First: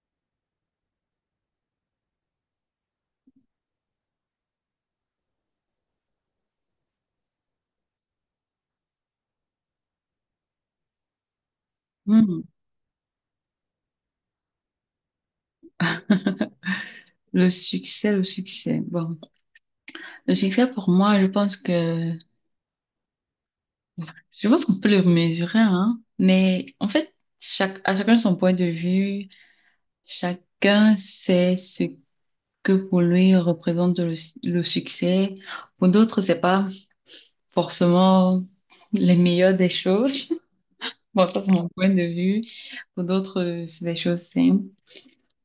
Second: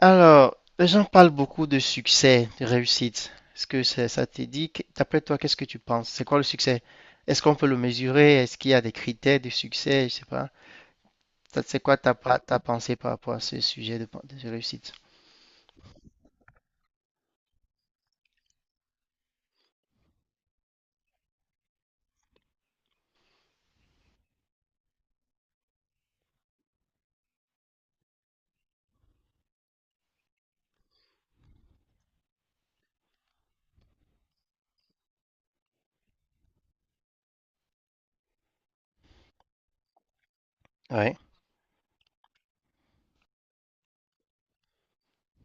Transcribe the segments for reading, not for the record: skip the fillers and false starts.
Alors, les gens parlent beaucoup de succès, de réussite. Est-ce que ça t'est dit? D'après toi, qu'est-ce que tu penses? C'est quoi le succès? Est-ce qu'on peut le mesurer? Est-ce qu'il y a des critères de succès? Je sais pas. Ça, c'est quoi ta, pa- Hmm. ta pensée par rapport à ce sujet de réussite? Le succès, le succès. Bon, le succès pour moi, je pense que je pense qu'on peut le mesurer, hein. Mais en fait, chaque à chacun son point de vue, chacun sait ce que pour lui représente le succès. Pour d'autres, c'est pas forcément les meilleures des choses. Ouais. Bon, ça, c'est mon point de vue. Pour d'autres, c'est des choses simples.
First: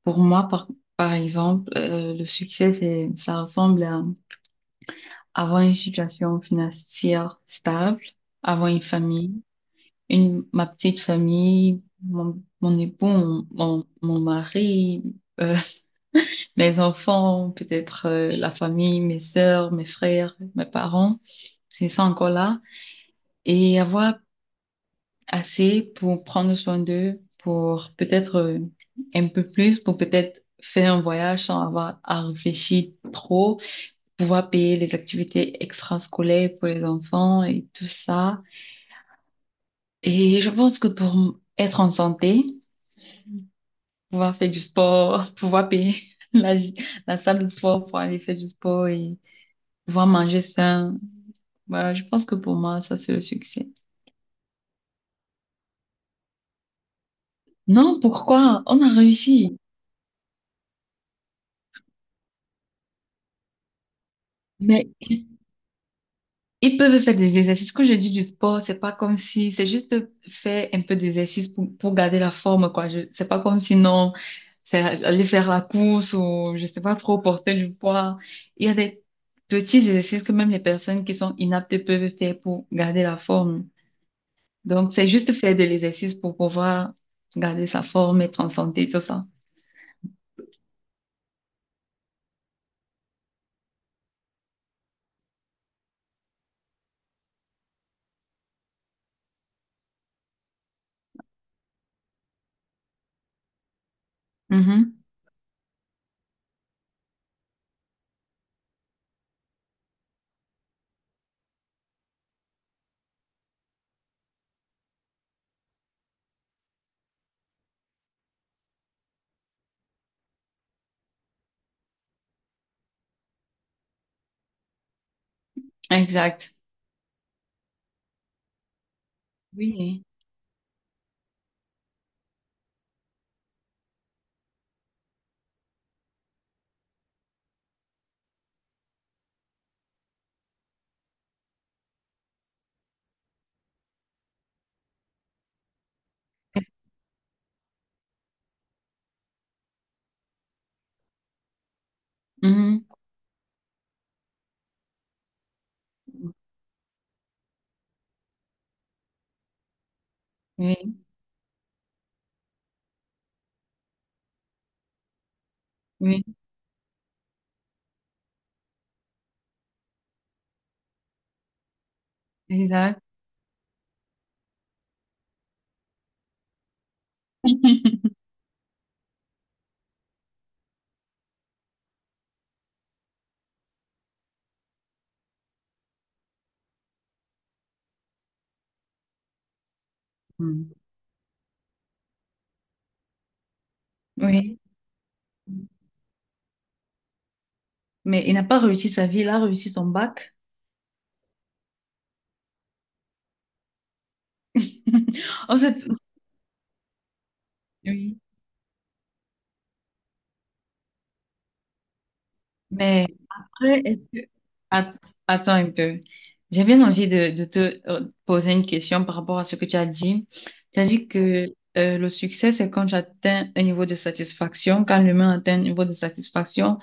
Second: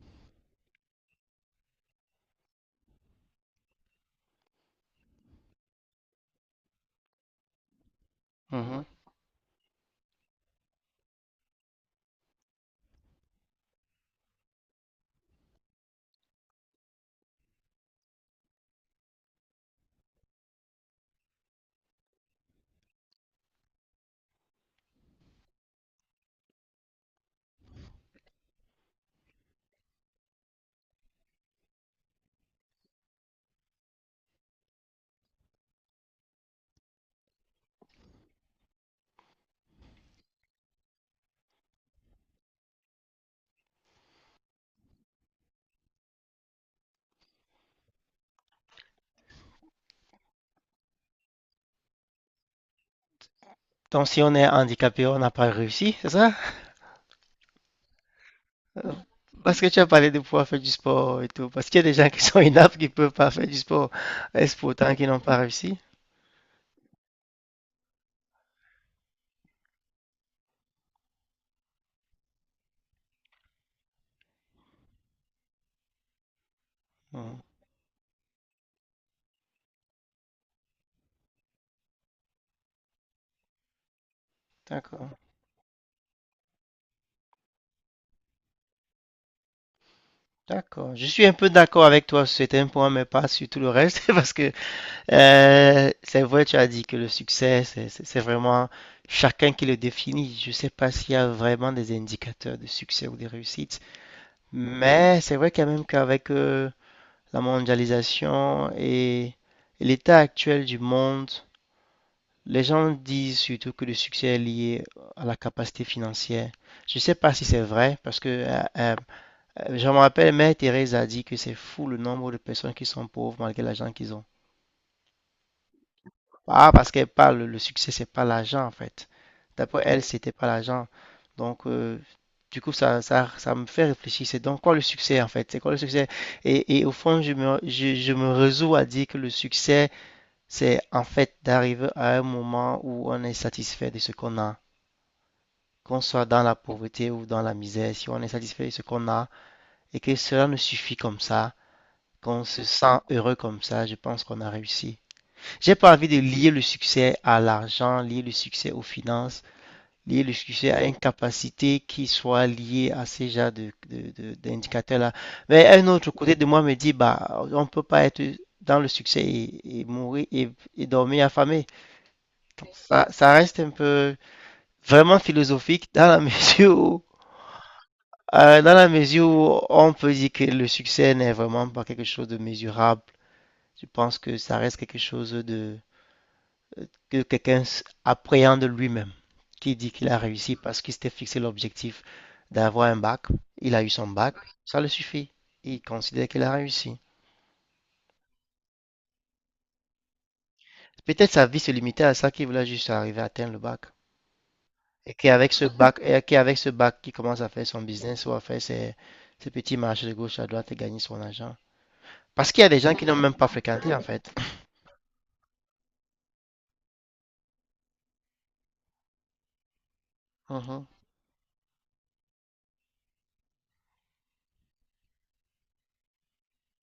Pour moi, par exemple, le succès, ça ressemble à avoir une situation financière stable, avoir une Mhm. famille, une, ma petite famille, mon époux, mon mari, euh, mes enfants, peut-être la famille, mes sœurs, mes frères, mes parents, s'ils sont encore là, et avoir assez pour prendre soin d'eux, pour peut-être un peu plus, pour peut-être faire un voyage sans avoir à réfléchir trop, pouvoir payer les activités extrascolaires pour les enfants et tout ça. Et je pense que pour être en santé, pouvoir faire du sport, pouvoir payer la, la salle de sport pour aller faire du sport et pouvoir manger sain, voilà, je pense que pour moi, ça c'est le succès. Donc, si on est handicapé, on n'a pas réussi, c'est ça? Non, pourquoi? On Euh, a réussi. Parce que tu as parlé de pouvoir faire du sport et tout. Parce qu'il y a des gens qui sont inaptes qui ne peuvent pas faire du sport. Est-ce Mais pourtant qu'ils n'ont pas réussi? ils peuvent faire des exercices. Quand je dis du sport, c'est pas comme si, c'est juste faire un peu d'exercice pour garder la forme, quoi. Je, c'est pas comme si non, c'est aller faire la course ou, je sais pas trop, Mhm. porter du poids. Il y a des petits exercices que même les personnes qui sont inaptes peuvent faire pour garder la forme. Donc, c'est D'accord. juste faire de l'exercice pour pouvoir garder sa forme, être en santé, tout ça. D'accord. Je suis un peu d'accord avec toi sur certains points, mais pas sur tout le reste, parce que c'est vrai, tu as dit que le succès, c'est vraiment chacun qui le définit. Je ne sais pas s'il y a vraiment des indicateurs de succès ou de réussite, Mhm. mais c'est vrai quand même qu'avec la mondialisation et l'état actuel du monde, les gens disent surtout que le succès est lié à la capacité financière. Je ne sais pas si c'est vrai, parce que je me rappelle, Mère Thérèse a dit que c'est fou le nombre de personnes qui sont pauvres malgré l'argent qu'ils ont. Exact. Ah, parce qu'elle parle, le succès, c'est pas l'argent en fait. D'après elle, Oui. c'était pas l'argent. Donc, du coup, ça me fait réfléchir. C'est donc quoi le succès en fait? C'est quoi le succès? Et au fond, je me résous à dire que le succès, c'est en fait d'arriver à un moment où on est satisfait de ce qu'on a. Qu'on soit dans la pauvreté ou dans la misère, si on est satisfait de ce qu'on a et que cela nous suffit comme ça, qu'on se Mhm. sent heureux comme ça, je pense qu'on a réussi. J'ai pas envie de lier le succès à l'argent, lier le succès aux finances, lier le succès à une Oui, capacité qui soit liée à ces genres d'indicateurs-là. Mais un autre oui, côté de moi me dit, bah, on peut pas être dans le succès et mourir et dormir affamé. Donc, exact. ça reste un peu vraiment philosophique dans la mesure où, dans la mesure où on peut dire que le succès n'est vraiment pas quelque chose de mesurable. Je pense que ça reste quelque chose de que quelqu'un appréhende lui-même, qui dit qu'il a réussi Mhm. parce qu'il s'était fixé l'objectif d'avoir un bac. Il a eu son bac, Oui, ça le suffit. Il considère qu'il a réussi. mais il n'a pas réussi sa vie, il a réussi son bac. Peut-être sa vie se limitait à ça, qu'il voulait juste arriver à atteindre le bac. Et qu'avec En ce fait, bac, et qu'avec ce bac, il commence à faire son oui. business ou à faire ses petits marchés de gauche à droite et gagner son argent. Parce qu'il y a des gens qui Mais n'ont même pas après, fréquenté, en est-ce que... fait. Att- Attends un peu. J'ai bien envie de te poser une question par rapport à ce que tu as dit. Tu Mhm, as dit que le succès, c'est quand j'atteins un niveau de satisfaction, quand l'humain atteint un niveau de satisfaction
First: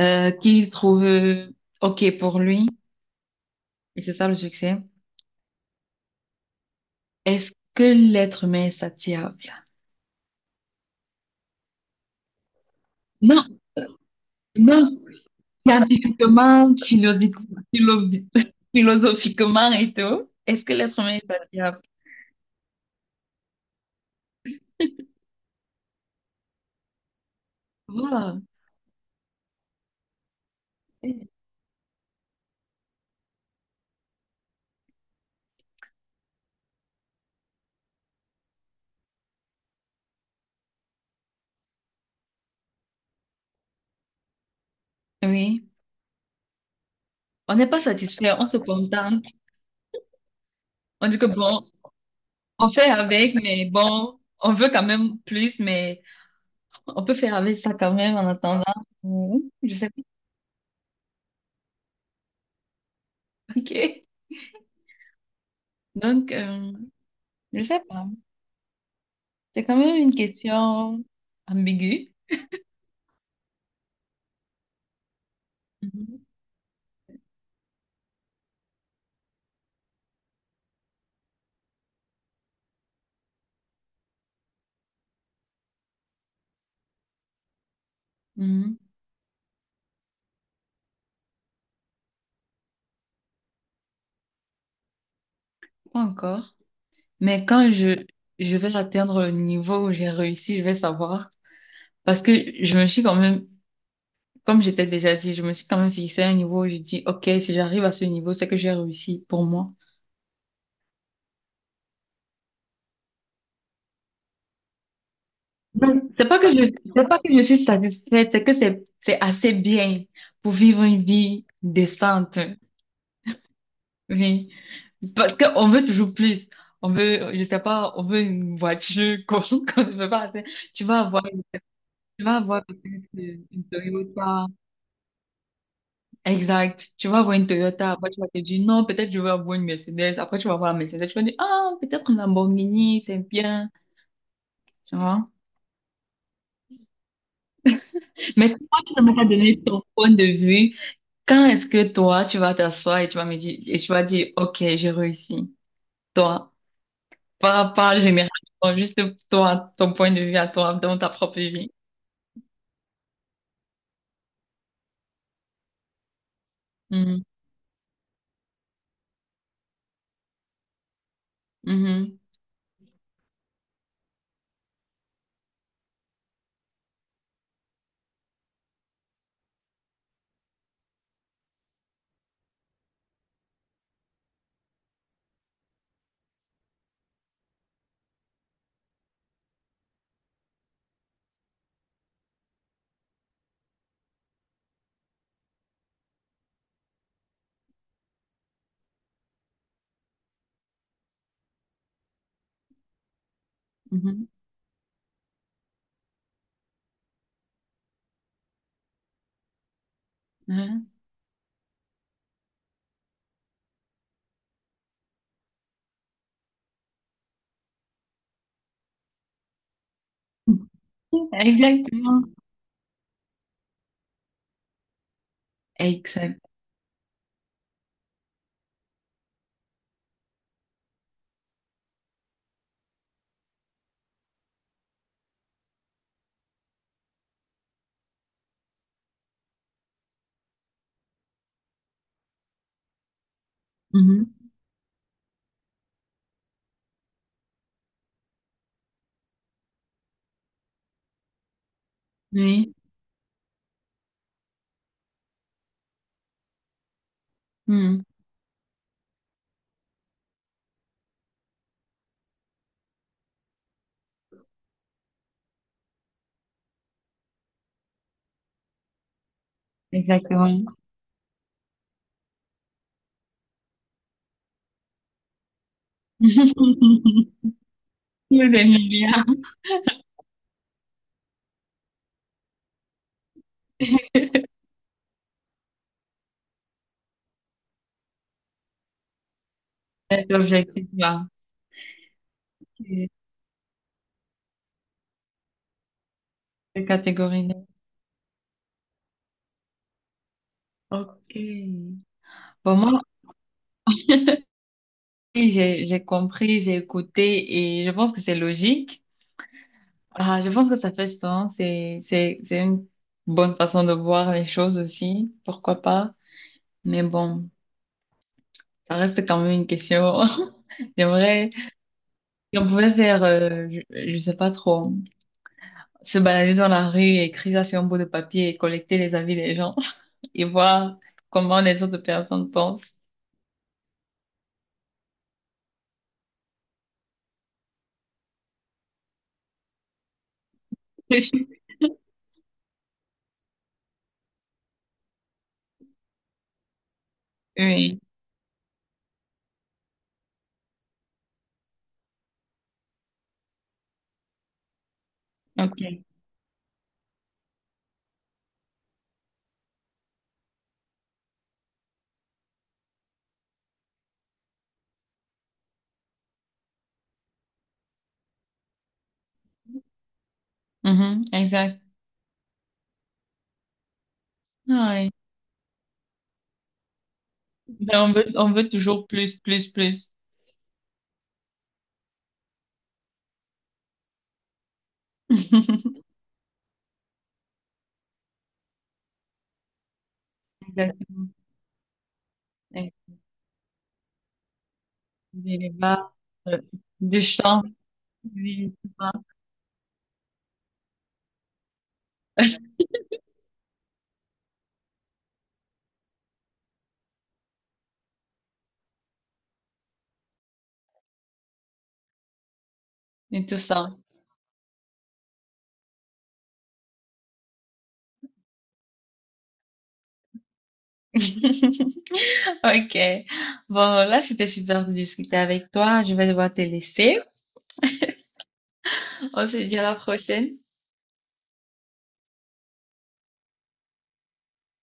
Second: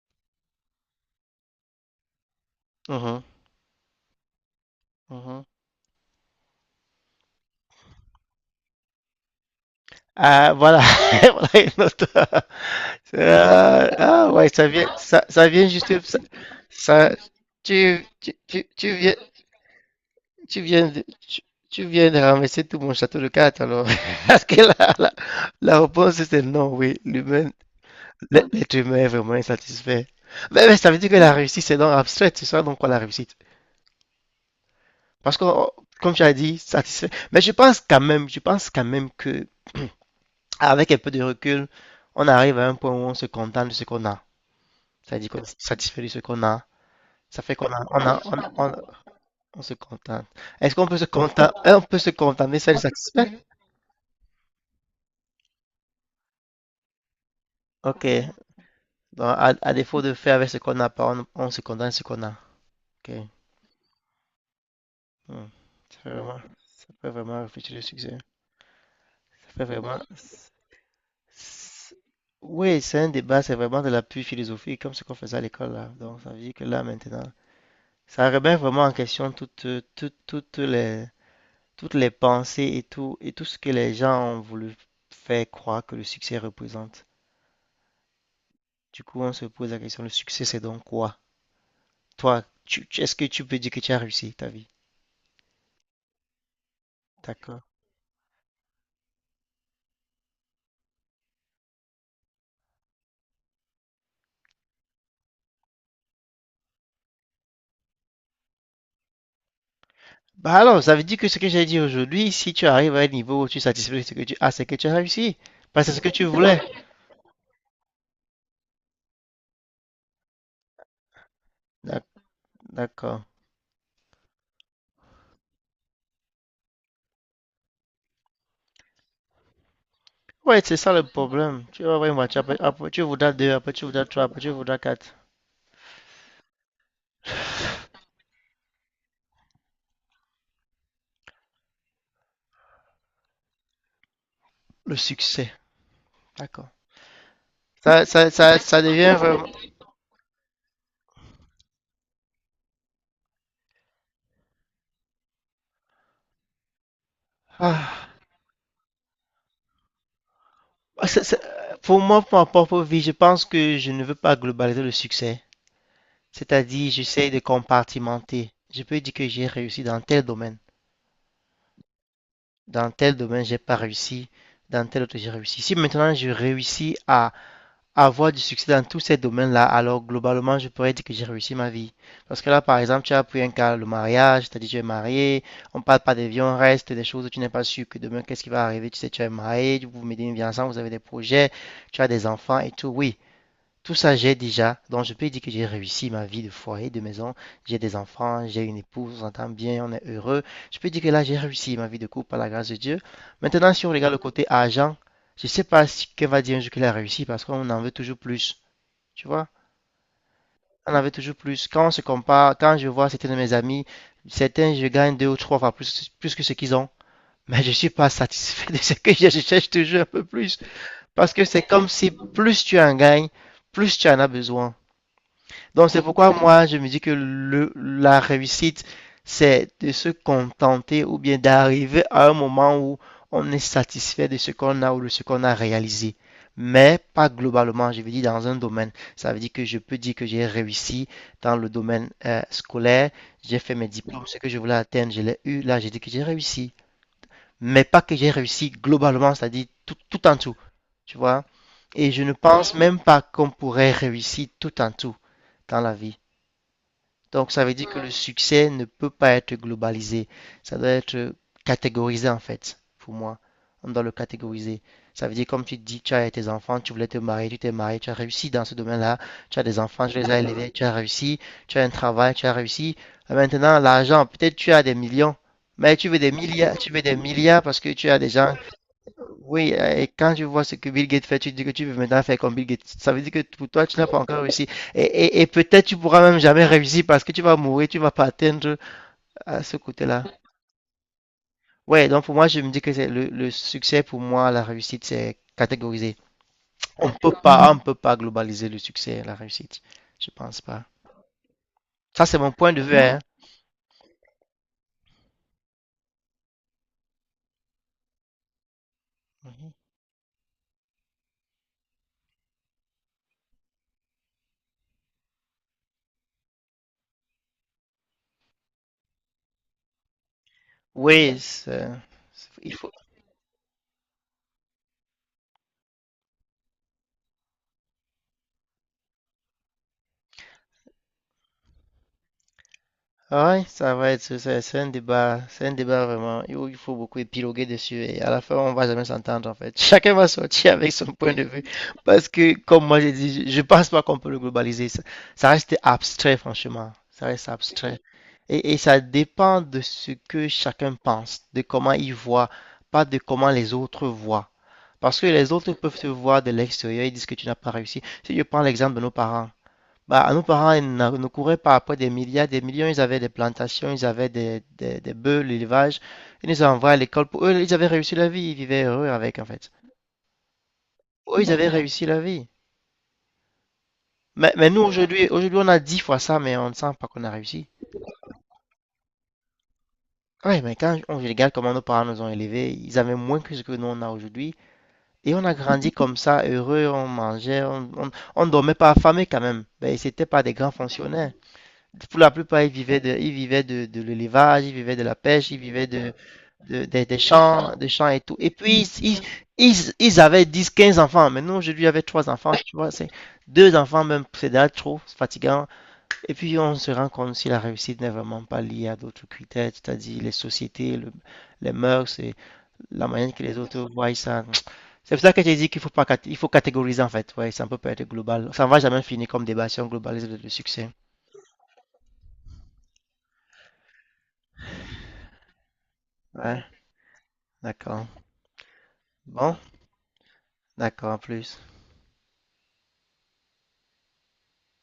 qu'il trouve OK pour lui, mhm, et c'est ça le succès. mhm. Est-ce que l'être humain est satiable? Ah, voilà. Voilà une autre. Non, Ah, ah ouais, non, Scientifiquement, ça- philosophi- tu, philo- tu, tu, tu viens, philosophiquement et tout, tu est-ce que viens, l'être de, humain est tu, satisfait? tu viens de ramasser tout mon château de cartes alors. Parce que la réponse c'est non, oui, l'humain, Voilà. l'être humain est vraiment insatisfait. Mais, ça veut dire que la réussite c'est donc abstrait, c'est ça donc quoi la réussite? Parce que, oh, comme tu as dit, satisfait. Mais je pense quand même que, avec un peu de recul, on arrive à un point où on se contente de ce qu'on a. C'est-à-dire qu'on est Oui, satisfait de ce qu'on a. Ça fait on n'est qu'on pas a, on a- on satisfait, on a- se on a- contente. on se contente. Est-ce qu'on peut se On dit que contenter, bon, on peut se contenter on celle fait avec, satisfaite? mais bon, on veut quand même plus, mais on peut faire avec ça quand Ok. même en attendant. Donc, à Je sais défaut pas. de faire avec ce qu'on n'a pas, on se contente de ce qu'on a. Ok. Ok. Hmm. Donc, Ça fait vraiment je réfléchir sais le pas. succès. Ça C'est fait quand même vraiment. une question ambiguë. Oui, c'est un débat, c'est vraiment de l'appui philosophique, comme ce qu'on faisait à l'école là. Mhm. Donc, ça veut dire que là maintenant, ça remet vraiment en question toutes les pensées et tout ce que les gens ont voulu faire croire que le succès représente. Mhm. Du coup, on se pose la question, le succès, c'est donc quoi? Toi, est-ce que tu peux dire que tu as réussi ta vie? Pas encore. Mais D'accord. Je vais atteindre le niveau où j'ai réussi, je vais savoir. Parce que je me suis quand même, comme j'étais déjà dit, je me suis quand même fixé un niveau où je dis, OK, si j'arrive à ce niveau, c'est que j'ai réussi pour moi. Bah alors, ça veut dire que ce que j'ai dit aujourd'hui, si tu arrives à un niveau où tu satisfais ce que tu as, c'est que tu as réussi. Parce que c'est ce Donc, que tu voulais. C'est pas que je suis satisfaite, c'est assez bien pour vivre une vie D'ac- décente. D'accord. Oui. Parce qu'on veut toujours plus. On veut, je sais pas, on veut une voiture qu'on qu'on ne veut pas. Assez. Ouais, c'est Tu ça vas le avoir, tu problème. Tu vas voir une vas voiture, après, avoir après tu peut-être voudras deux, une après tu voudras trois, après Toyota. tu voudras quatre. Exact. Tu vas avoir une Toyota, après tu vas te dire non, peut-être je vais avoir une Mercedes, après tu vas avoir la Mercedes, tu vas dire ah, peut-être une Lamborghini, c'est bien, Le tu vois. succès. D'accord. Ça, ça, Mais ça, toi, ça tu ne m'as devient pas vraiment... donné ton point de vue. Quand est-ce que toi, tu vas t'asseoir et tu vas me dire, ok, j'ai réussi. Toi, pas Ah. généralement, juste toi, ton point de vue à toi, dans Bah, ta propre vie. Pour moi, pour ma propre vie, je pense que je ne veux pas globaliser le succès. C'est-à-dire, Mhm, j'essaie de compartimenter. Je peux dire que j'ai réussi dans tel domaine. mhm, Dans tel domaine, j'ai pas réussi. Dans tel autre, j'ai réussi. Si maintenant je réussis à avoir du succès dans tous ces domaines-là, alors globalement, je pourrais dire que j'ai réussi ma vie. Parce que là, par exemple, tu as pris un cas, le mariage, c'est-à-dire tu es marié, on parle pas des vies, on reste des choses où tu n'es pas sûr que demain, qu'est-ce qui va arriver. Tu sais, tu es marié, vous menez une vie ensemble, vous avez des projets, tu as des enfants et tout. Oui, tout ça, j'ai déjà. Donc, je peux dire que j'ai réussi ma vie de foyer, de maison. J'ai des enfants, j'ai une épouse, on s'entend bien, on est heureux. Je peux dire que là, j'ai réussi ma vie de couple par la grâce de Dieu. Maintenant, si on regarde le mhm, côté argent, je ne sais pas ce qu'elle va dire un jour qu'elle a réussi parce qu'on en veut toujours plus. Tu vois? mhm. On en veut toujours plus. Quand on se compare, quand je vois certains de mes amis, certains, je gagne 2 ou 3 fois plus que ce qu'ils ont. Mais je ne suis pas satisfait de ce que j'ai. Je cherche toujours un peu plus. Parce que c'est comme si Exactement. plus tu en gagnes, plus tu en as besoin. Donc c'est pourquoi Exact. moi je me dis que la réussite, c'est de se contenter ou bien d'arriver à un moment où on est satisfait de ce qu'on a ou de ce qu'on a réalisé. Mais pas globalement, je veux dire dans un domaine. Ça veut dire que je peux dire que j'ai réussi dans le domaine scolaire, j'ai fait mes diplômes, Mhm. ce que je voulais atteindre, je l'ai eu, là j'ai dit que j'ai réussi. Mais pas que j'ai réussi globalement, c'est-à-dire tout, tout en tout. Tu vois? Et je ne pense Oui. même pas qu'on pourrait réussir tout en tout dans la vie. Donc, ça veut dire que Mhm. le succès ne peut pas être globalisé. Ça doit être catégorisé, en fait, pour moi. On doit le catégoriser. Ça veut dire, comme tu dis, tu as tes enfants, tu voulais te marier, tu t'es marié, tu as réussi dans ce domaine-là. Tu as des enfants, tu les as élevés, Exactement. tu as réussi. Tu as un travail, tu as réussi. Et maintenant, l'argent, peut-être tu as des millions, mais tu veux des milliards, tu veux des milliards parce que tu as des Vous gens aimez bien oui, et quand tu vois ce que Bill Gates fait, tu te dis que tu veux maintenant faire comme Bill Gates. Ça veut dire que pour toi, tu n'as pas encore réussi. Et peut-être tu pourras même jamais réussir parce que tu vas mourir, tu vas pas atteindre à ce côté-là. cet objectif-là, Ouais, donc pour moi, je me dis que c'est c'est- le succès, pour moi, la réussite, c'est catégorisé. cette On peut catégorie-là. pas, on peut pas globaliser le succès, et la réussite. Je pense pas. Ok. Ça, c'est mon point Bon, de vue, moi, hein. oui, j'ai compris, j'ai écouté et je pense que c'est logique. Ah, je pense que ça fait sens et c'est une bonne façon de voir les choses aussi. Pourquoi pas? Mais bon, ça reste quand même une question. Oui, J'aimerais, si on il faut, pouvait faire, je sais pas trop, se balader dans la rue, et écrire ça sur un bout de papier et collecter les avis des gens et voir comment les autres personnes pensent. ah ouais, c'est un débat, c'est un débat vraiment où il faut beaucoup épiloguer dessus et à la fin on va jamais s'entendre en fait. Chacun va sortir avec son point de vue parce que comme moi j'ai dit, je pense pas qu'on peut le globaliser. Ça reste abstrait franchement, ça reste abstrait Oui, et ça dépend de ce que chacun pense, de comment il voit, pas de comment les autres voient. Parce que les autres peuvent ok. te voir de l'extérieur et disent que tu n'as pas réussi. Si je prends l'exemple de nos parents. Bah, nos parents, ils ne couraient pas après des milliards, des millions. Ils avaient des plantations, ils avaient des bœufs, l'élevage. Ils nous envoyaient à l'école. Pour eux, ils avaient réussi la vie. Ils vivaient heureux avec, en fait. Mhm, Eux, ils avaient exact. réussi la vie. Mais, nous, Ah ouais. aujourd'hui, on a 10 fois ça, mais on ne sent pas qu'on a réussi. Ben, on veut toujours plus, plus, plus. Oui mais quand on regarde comment nos parents nous ont élevés, ils avaient moins que ce que nous, on a aujourd'hui. Et on a grandi comme ça, heureux, on mangeait, on dormait pas affamé quand même. Mais c'était pas des grands Exactement. fonctionnaires. Pour la plupart, ils Et vivaient de l'élevage, ils vivaient de la pêche, des ils vivaient de, débats, euh, de- des- des du chant, champs des champs et tout. Et oui, puis, ils avaient 10 15 enfants. Maintenant, aujourd'hui, avait trois enfants, tu vois, c'est deux enfants même, c'est déjà trop, c'est fatigant. Et puis, on se rend compte si la réussite n'est vraiment pas liée à d'autres critères, c'est-à-dire les sociétés, les mœurs et la manière que et les tout autres ça. voient ça. C'est pour ça que j'ai dit qu'il faut pas, il faut catégoriser en fait. Ouais, ça ne peut pas être global. Ça ne va jamais finir comme débat sur un globalisme de succès. Ok. Bon, là, c'était super de discuter avec toi. Je vais devoir te Ouais, laisser. d'accord. On Bon, se dit à la prochaine. d'accord, en plus.